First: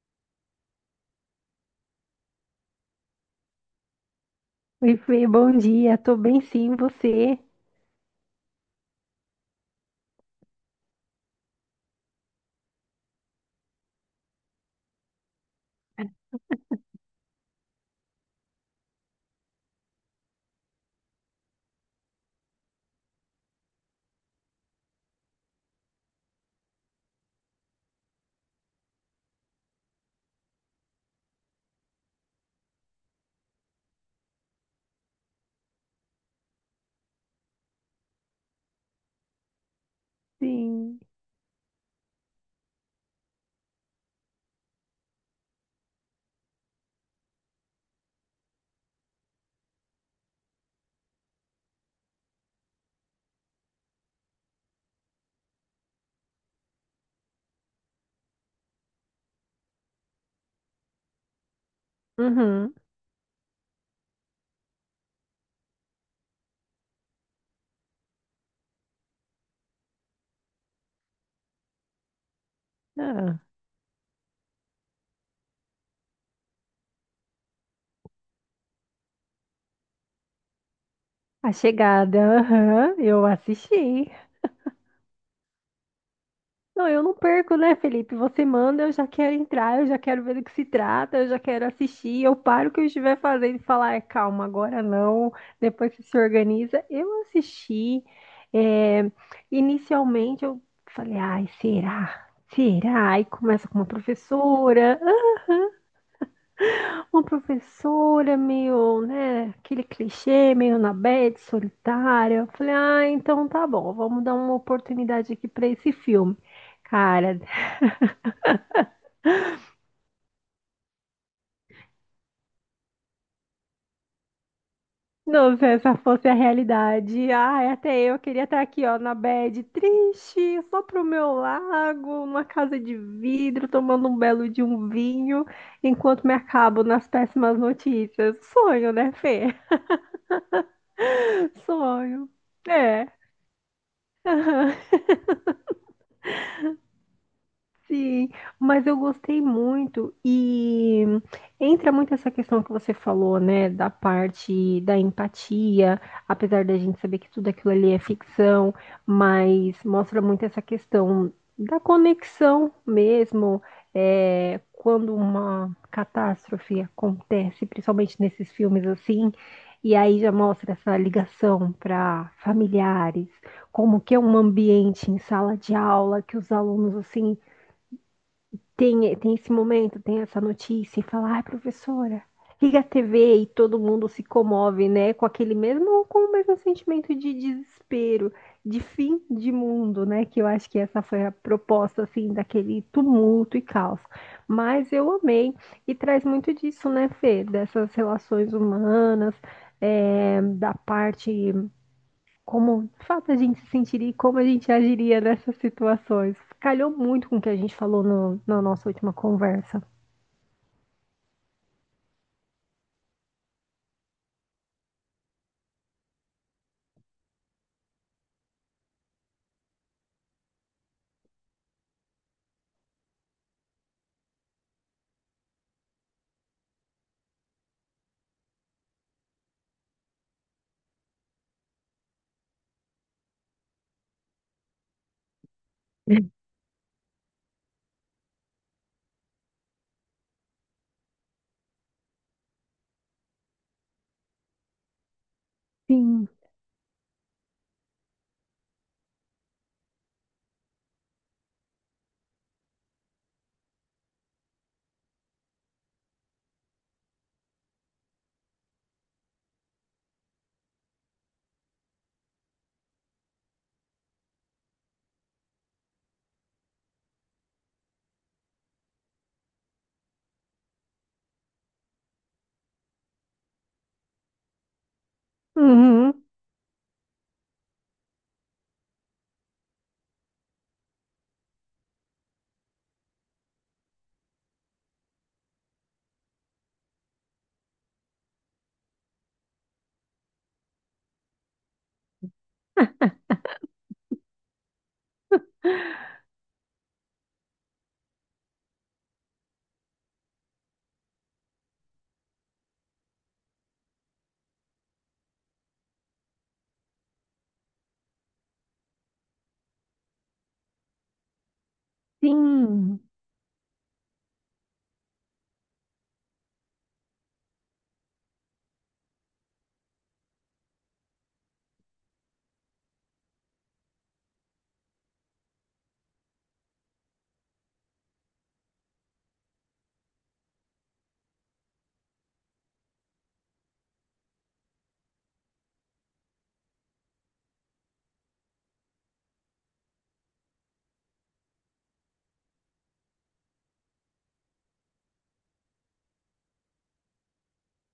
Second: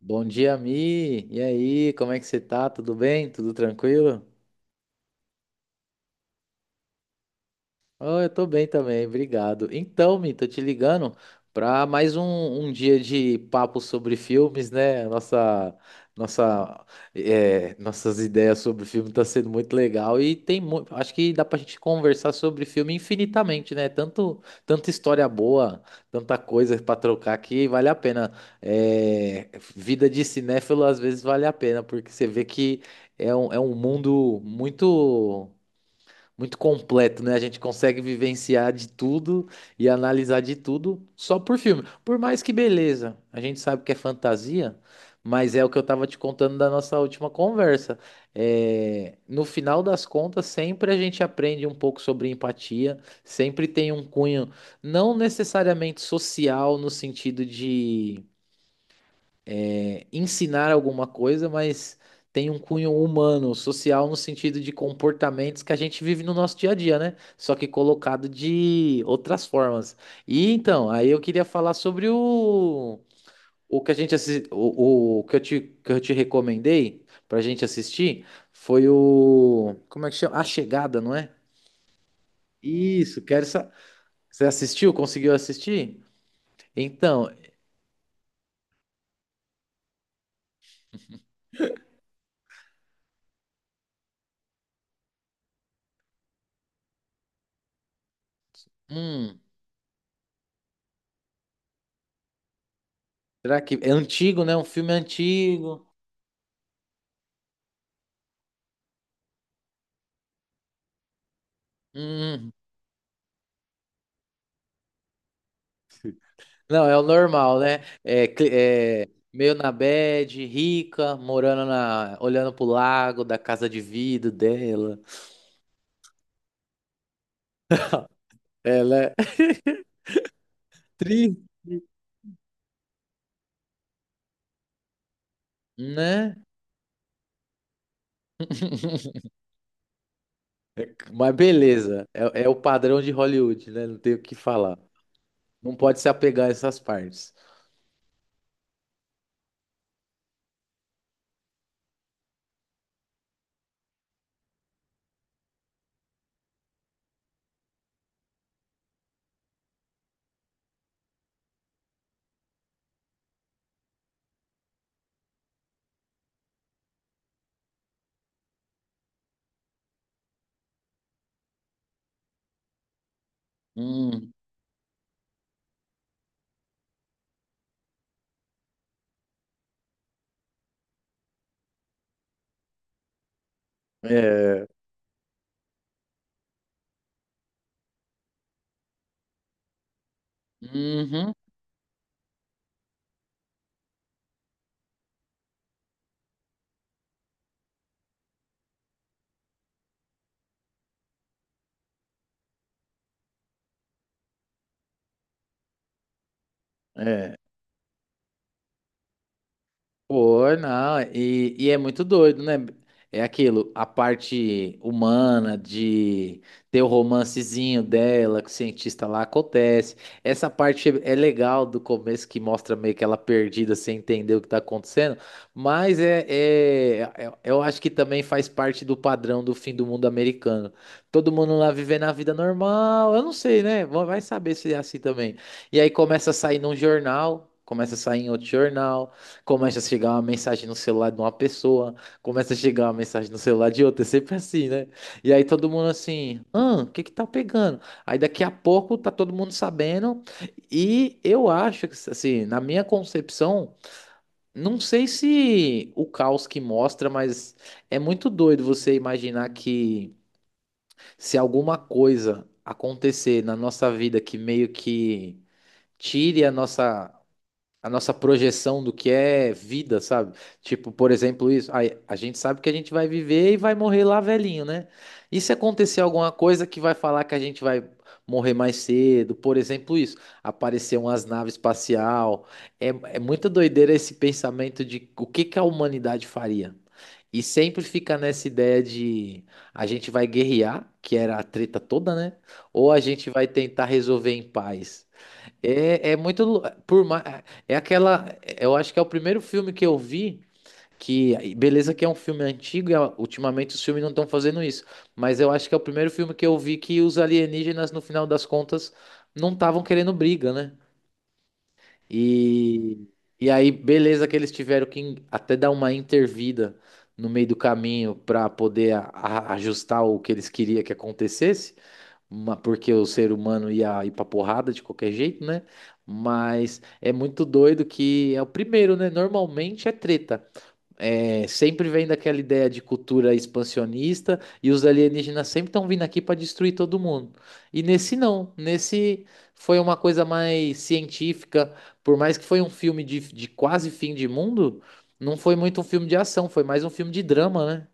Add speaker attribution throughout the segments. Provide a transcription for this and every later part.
Speaker 1: Bom dia, Mi. E aí, como é que você tá? Tudo bem? Tudo tranquilo?
Speaker 2: Oi, Fê, bom dia. Tô bem sim, você?
Speaker 1: Oh, eu tô bem também, obrigado. Então, Mi, tô te ligando para mais um dia de papo sobre filmes, né? Nossa, é, nossas ideias sobre filme tá sendo muito legal e tem muito, acho que dá pra gente conversar sobre filme infinitamente, né? Tanta história boa, tanta coisa pra trocar que vale a pena. É, vida de cinéfilo às vezes vale a pena, porque você vê que é um mundo muito completo, né? A gente consegue vivenciar de tudo e analisar de
Speaker 2: Sim.
Speaker 1: tudo só por filme. Por mais que beleza, a gente sabe que é fantasia, mas é o que eu tava te contando da nossa última conversa. É, no final das contas, sempre a gente aprende um pouco sobre empatia, sempre tem um cunho não necessariamente social no sentido de ensinar alguma coisa, mas tem um
Speaker 2: Uhum.
Speaker 1: cunho humano, social, no sentido de comportamentos que a gente vive no nosso dia a dia, né? Só que colocado de outras formas. E então, aí eu queria falar sobre
Speaker 2: Ah,
Speaker 1: o que a gente o que que eu te recomendei pra gente assistir foi o, como é que chama? A Chegada, não é?
Speaker 2: A Chegada, aham,
Speaker 1: Isso,
Speaker 2: eu assisti.
Speaker 1: Você assistiu? Conseguiu assistir?
Speaker 2: Não, eu não
Speaker 1: Então,
Speaker 2: perco, né, Felipe? Você manda, eu já quero entrar, eu já quero ver do que se trata, eu já quero assistir. Eu paro o que eu estiver fazendo e falar, "Ah, calma, agora não. Depois você se organiza." Eu assisti. é,
Speaker 1: hum,
Speaker 2: inicialmente eu falei, ai, será? Será? Aí
Speaker 1: será
Speaker 2: começa com
Speaker 1: que
Speaker 2: uma
Speaker 1: é antigo, né? Um filme
Speaker 2: professora.
Speaker 1: antigo.
Speaker 2: Uma professora meio, né, aquele clichê, meio na bad, solitária. Eu
Speaker 1: Uhum.
Speaker 2: falei, ah, então tá bom, vamos dar uma oportunidade aqui pra esse filme.
Speaker 1: Não, é o
Speaker 2: Cara,
Speaker 1: normal, né? É, é meio na bad, rica, morando na, olhando pro lago da casa de vidro dela.
Speaker 2: não, se essa fosse a realidade, ai, até eu queria estar aqui, ó,
Speaker 1: Ela é
Speaker 2: na bad, triste, só pro meu
Speaker 1: triste,
Speaker 2: lago, numa casa de vidro, tomando um belo de um vinho, enquanto me
Speaker 1: né?
Speaker 2: acabo nas péssimas notícias. Sonho, né, Fê?
Speaker 1: Mas beleza,
Speaker 2: Sonho.
Speaker 1: é o padrão
Speaker 2: É.
Speaker 1: de Hollywood, né? Não tem o que falar. Não pode se apegar a essas partes.
Speaker 2: Sim, mas eu gostei muito e entra muito essa questão que você falou, né, da parte da empatia, apesar da gente saber que tudo aquilo ali é ficção, mas mostra muito essa questão da conexão mesmo, quando uma catástrofe acontece, principalmente nesses filmes assim, e aí já mostra essa ligação para familiares, como que é
Speaker 1: Hum,
Speaker 2: um ambiente em sala de aula que os alunos assim tem esse momento, tem essa notícia e fala, ai, professora, liga a TV e todo mundo se
Speaker 1: é.
Speaker 2: comove, né? Com aquele mesmo, com o mesmo sentimento de desespero, de fim de mundo, né? Que eu acho que essa foi a
Speaker 1: Uhum,
Speaker 2: proposta, assim, daquele tumulto e caos. Mas eu amei e traz muito disso, né, Fê? Dessas relações humanas, da parte como, de fato, a gente se sentiria e como a gente agiria nessas situações. Calhou muito
Speaker 1: é.
Speaker 2: com o que a gente falou no, na nossa última conversa.
Speaker 1: Pô, não, e é muito doido, né? É aquilo, a parte humana de ter o romancezinho dela com o cientista lá acontece. Essa parte é legal do começo que mostra meio que ela perdida sem entender o que tá acontecendo, mas eu acho que também faz parte do padrão do fim do mundo americano. Todo mundo lá vivendo a vida normal, eu não sei, né? Vai saber se é assim também. E aí começa a sair num jornal, começa a sair em outro jornal. Começa a chegar uma mensagem no celular de uma pessoa, começa a chegar uma mensagem no celular de outra, é sempre assim, né? E aí todo mundo
Speaker 2: Sim.
Speaker 1: assim, ah, o que que tá pegando? Aí daqui a pouco tá todo mundo sabendo, e eu acho que, assim, na minha concepção, não sei se o caos que mostra, mas é muito doido você imaginar que se alguma coisa acontecer na nossa vida que meio que tire a nossa projeção do que é vida, sabe? Tipo, por exemplo, isso. A gente sabe que a gente vai viver e vai morrer lá velhinho, né? E se acontecer
Speaker 2: Uhum.
Speaker 1: alguma coisa que vai falar que a gente vai morrer mais cedo, por exemplo, isso. Aparecer umas naves espacial. É, é muita doideira esse pensamento de o que que a humanidade faria. E sempre fica nessa ideia de a gente vai guerrear, que era a treta toda, né? Ou a gente vai tentar resolver em paz. Por mais, é aquela. Eu acho que é o primeiro filme que eu vi. Que, beleza, que é um filme antigo e ah, ultimamente os filmes não estão fazendo isso. Mas eu acho que é o primeiro filme que eu vi que os alienígenas, no final das contas, não estavam querendo briga, né?
Speaker 2: Sim.
Speaker 1: E, e aí, beleza, que eles tiveram que até dar uma intervida no meio do caminho para poder ajustar o que eles queriam que acontecesse porque o ser humano ia ir pra porrada de qualquer jeito, né? Mas é muito doido que é o primeiro, né? Normalmente é treta. É, sempre vem daquela ideia de cultura expansionista e os alienígenas sempre estão vindo aqui para destruir todo mundo. E nesse não, nesse foi uma coisa mais científica, por mais que foi um filme de quase fim de mundo, não foi muito um filme de ação, foi mais um filme de drama, né?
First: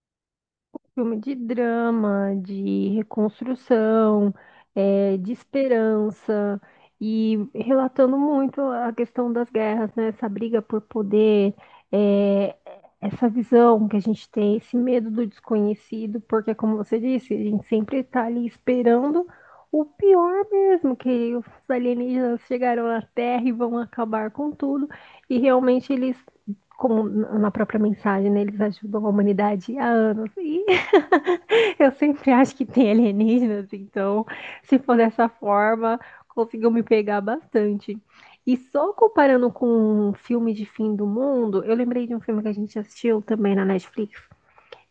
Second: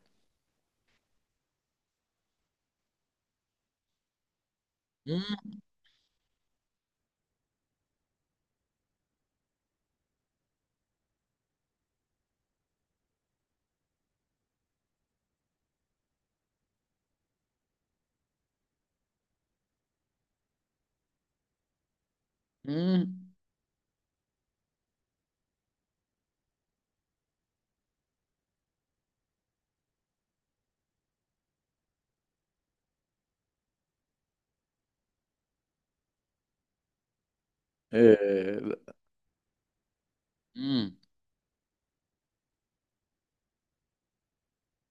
Speaker 2: Filme de drama, de reconstrução, de
Speaker 1: Hum,
Speaker 2: esperança e relatando muito a questão das guerras, né? Essa briga por poder, eh, essa visão que a gente tem, esse medo do desconhecido, porque, como você disse, a gente sempre está ali esperando o pior mesmo, que os alienígenas chegaram na
Speaker 1: hum,
Speaker 2: Terra e vão acabar com tudo, e realmente eles como na própria mensagem, né, eles ajudam a humanidade há anos. E eu sempre acho que tem alienígenas, então, se for dessa forma, conseguiu me pegar bastante. E
Speaker 1: é,
Speaker 2: só comparando com um filme de fim
Speaker 1: hum,
Speaker 2: do mundo, eu lembrei de um filme que a gente assistiu também na Netflix.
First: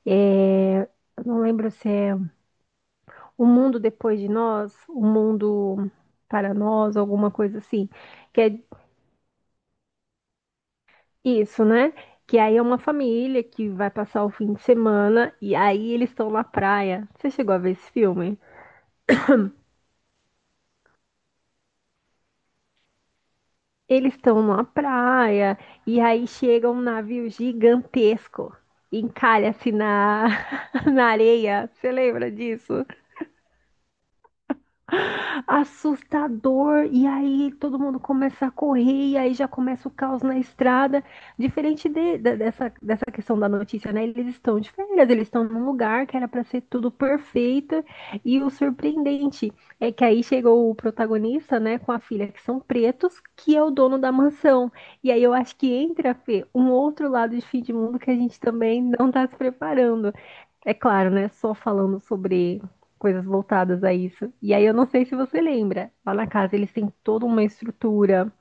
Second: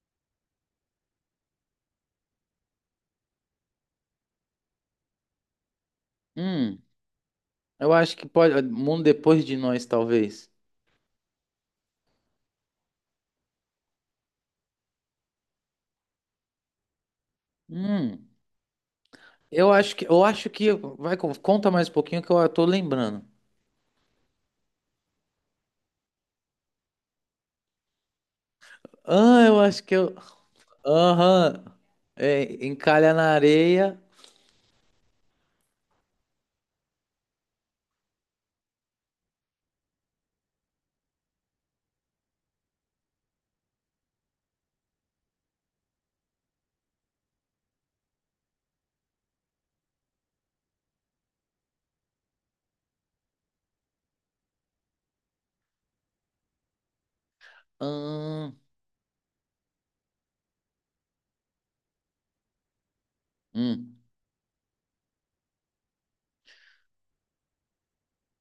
Speaker 2: É, eu não lembro se é O Mundo Depois de Nós, O Mundo para
Speaker 1: hum.
Speaker 2: Nós, alguma coisa assim.
Speaker 1: Eu acho que
Speaker 2: Que é
Speaker 1: pode. Mundo depois de nós, talvez.
Speaker 2: isso, né? Que aí é uma família que vai passar o fim de semana e aí eles estão na praia. Você chegou a ver esse
Speaker 1: Hum.
Speaker 2: filme?
Speaker 1: Eu acho que. Vai, conta mais um pouquinho que eu tô lembrando.
Speaker 2: Eles estão numa praia e aí chega um navio gigantesco,
Speaker 1: Ah, eu
Speaker 2: encalha-se
Speaker 1: acho que eu.
Speaker 2: na, na
Speaker 1: Aham.
Speaker 2: areia. Você lembra
Speaker 1: É,
Speaker 2: disso?
Speaker 1: encalha na areia.
Speaker 2: Assustador. E aí todo mundo começa a correr, e aí já começa o caos na estrada. Diferente dessa questão da notícia, né? Eles estão de férias, eles estão num lugar que era para ser tudo perfeito. E o surpreendente é que aí chegou o protagonista, né, com a filha, que são pretos, que é o dono da mansão. E aí eu acho que entra, Fê, um outro lado de fim de mundo que a gente
Speaker 1: Hum.
Speaker 2: também não está se preparando. É claro, né? Só falando sobre coisas voltadas a
Speaker 1: Hum.
Speaker 2: isso. E aí eu não sei se você lembra, lá na casa eles têm toda uma estrutura.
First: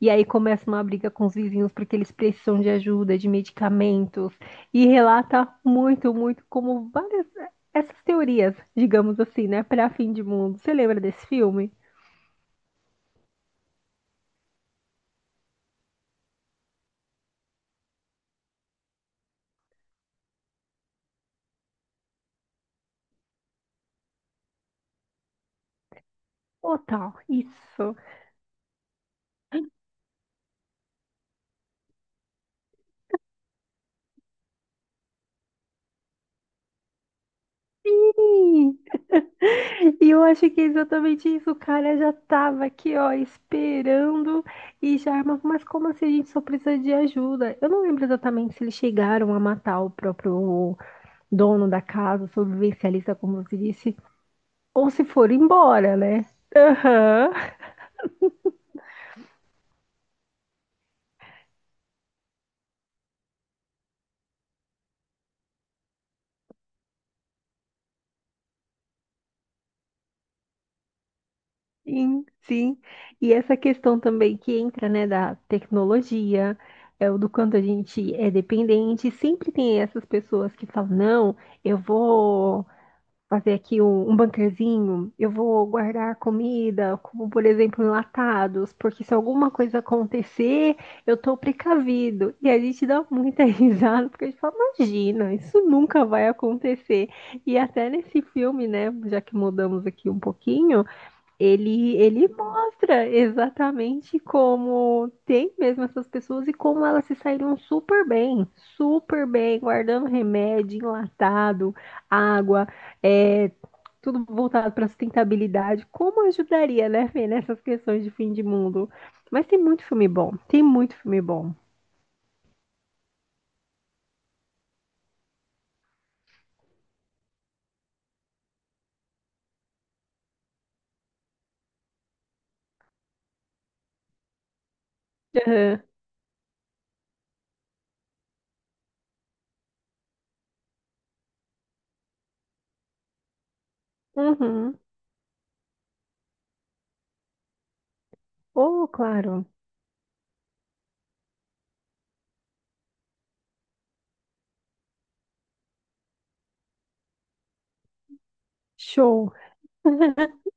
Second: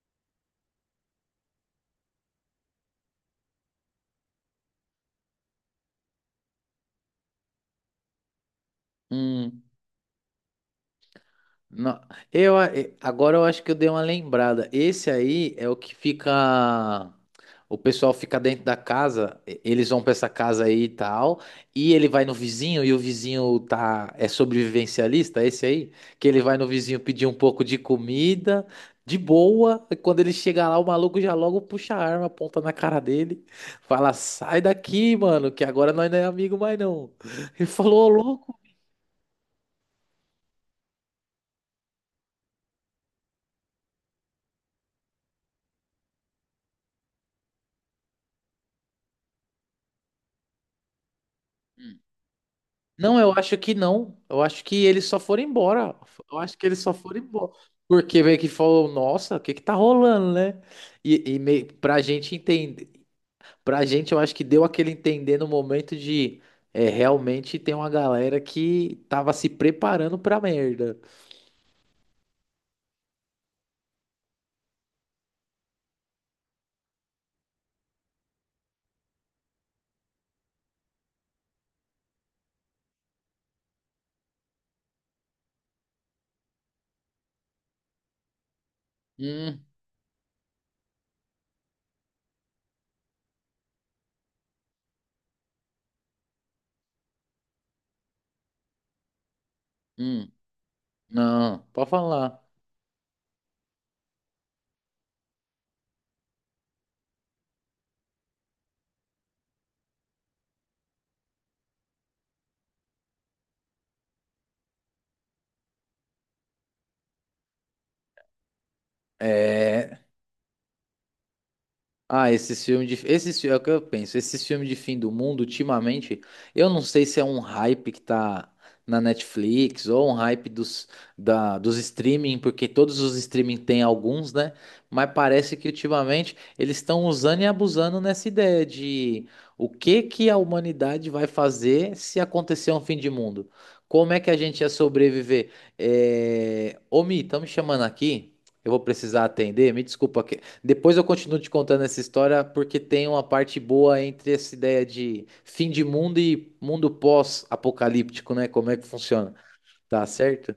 Speaker 2: E aí começa uma briga com os vizinhos porque eles precisam de ajuda, de medicamentos. E relata muito, muito como várias essas teorias, digamos assim, né,
Speaker 1: Hum.
Speaker 2: para fim de mundo. Você lembra desse filme?
Speaker 1: Não, agora eu acho que eu dei uma lembrada. Esse aí é o que fica. O pessoal fica dentro da casa, eles vão pra essa casa aí e tal, e ele vai no vizinho e o vizinho tá é sobrevivencialista, esse aí, que ele vai no
Speaker 2: Ô,
Speaker 1: vizinho
Speaker 2: tal,
Speaker 1: pedir um pouco de
Speaker 2: isso.
Speaker 1: comida, de boa, e quando ele chega lá, o maluco já logo puxa a arma, aponta na cara dele, fala: "Sai daqui, mano, que agora nós não é amigo mais não". Ele falou: "Ô, louco,
Speaker 2: Ih, e eu acho que é exatamente isso. O cara já tava aqui, ó, esperando e já armava. Mas como assim a gente só precisa de ajuda? Eu não lembro exatamente se eles chegaram a matar o próprio dono da casa, o sobrevivencialista,
Speaker 1: Não, eu
Speaker 2: como você
Speaker 1: acho que
Speaker 2: disse,
Speaker 1: não.
Speaker 2: ou se foram embora, né?
Speaker 1: Eu acho que eles só foram
Speaker 2: Aham.
Speaker 1: embora. Porque meio que falou, nossa, o que que tá rolando, né? E meio, pra gente entender, pra gente eu acho que deu aquele entender no momento de é, realmente tem uma galera que tava se preparando pra merda.
Speaker 2: Sim, sim. E essa questão também que entra, né, da tecnologia, é o do quanto a gente é dependente. Sempre tem essas pessoas que falam, não, eu vou fazer aqui um, bunkerzinho, eu vou guardar comida, como por exemplo enlatados, porque se alguma
Speaker 1: Hum,
Speaker 2: coisa acontecer, eu tô precavido. E a gente dá muita risada, porque a gente fala, imagina, isso nunca vai acontecer. E até nesse filme, né, já que mudamos aqui um
Speaker 1: hum,
Speaker 2: pouquinho,
Speaker 1: não, pode
Speaker 2: ele
Speaker 1: falar.
Speaker 2: mostra exatamente como tem mesmo essas pessoas e como elas se saíram super bem, guardando remédio, enlatado, água, é, tudo voltado para sustentabilidade. Como ajudaria, né, Fê, nessas questões de fim de mundo? Mas tem muito
Speaker 1: É,
Speaker 2: filme bom. Tem muito filme bom.
Speaker 1: Ah, esses filmes de. Esses, é o que eu penso. Esses filmes de fim do mundo, ultimamente, eu não sei se é um hype que tá na Netflix ou um hype dos streaming, porque todos os streaming têm alguns, né? Mas parece que
Speaker 2: Aham.
Speaker 1: ultimamente eles estão usando e abusando nessa ideia de o que que a humanidade vai fazer se acontecer um fim de mundo? Como é que a gente ia
Speaker 2: Uhum.
Speaker 1: sobreviver? É... Ô, Mi, estão me chamando aqui. Eu vou
Speaker 2: Oh,
Speaker 1: precisar
Speaker 2: claro.
Speaker 1: atender. Me desculpa depois eu continuo te contando essa história porque tem uma parte boa entre essa ideia de fim de mundo e mundo pós-apocalíptico, né? Como é que funciona?
Speaker 2: Show.
Speaker 1: Tá certo?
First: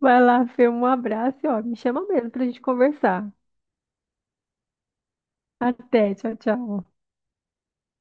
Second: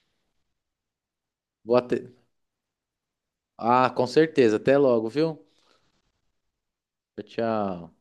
Speaker 2: Vai lá, Fê, um abraço e ó,
Speaker 1: Vou
Speaker 2: me chama
Speaker 1: até...
Speaker 2: mesmo pra gente conversar.
Speaker 1: Ah, com certeza. Até logo, viu?
Speaker 2: Até, tchau, tchau.
Speaker 1: Tchau.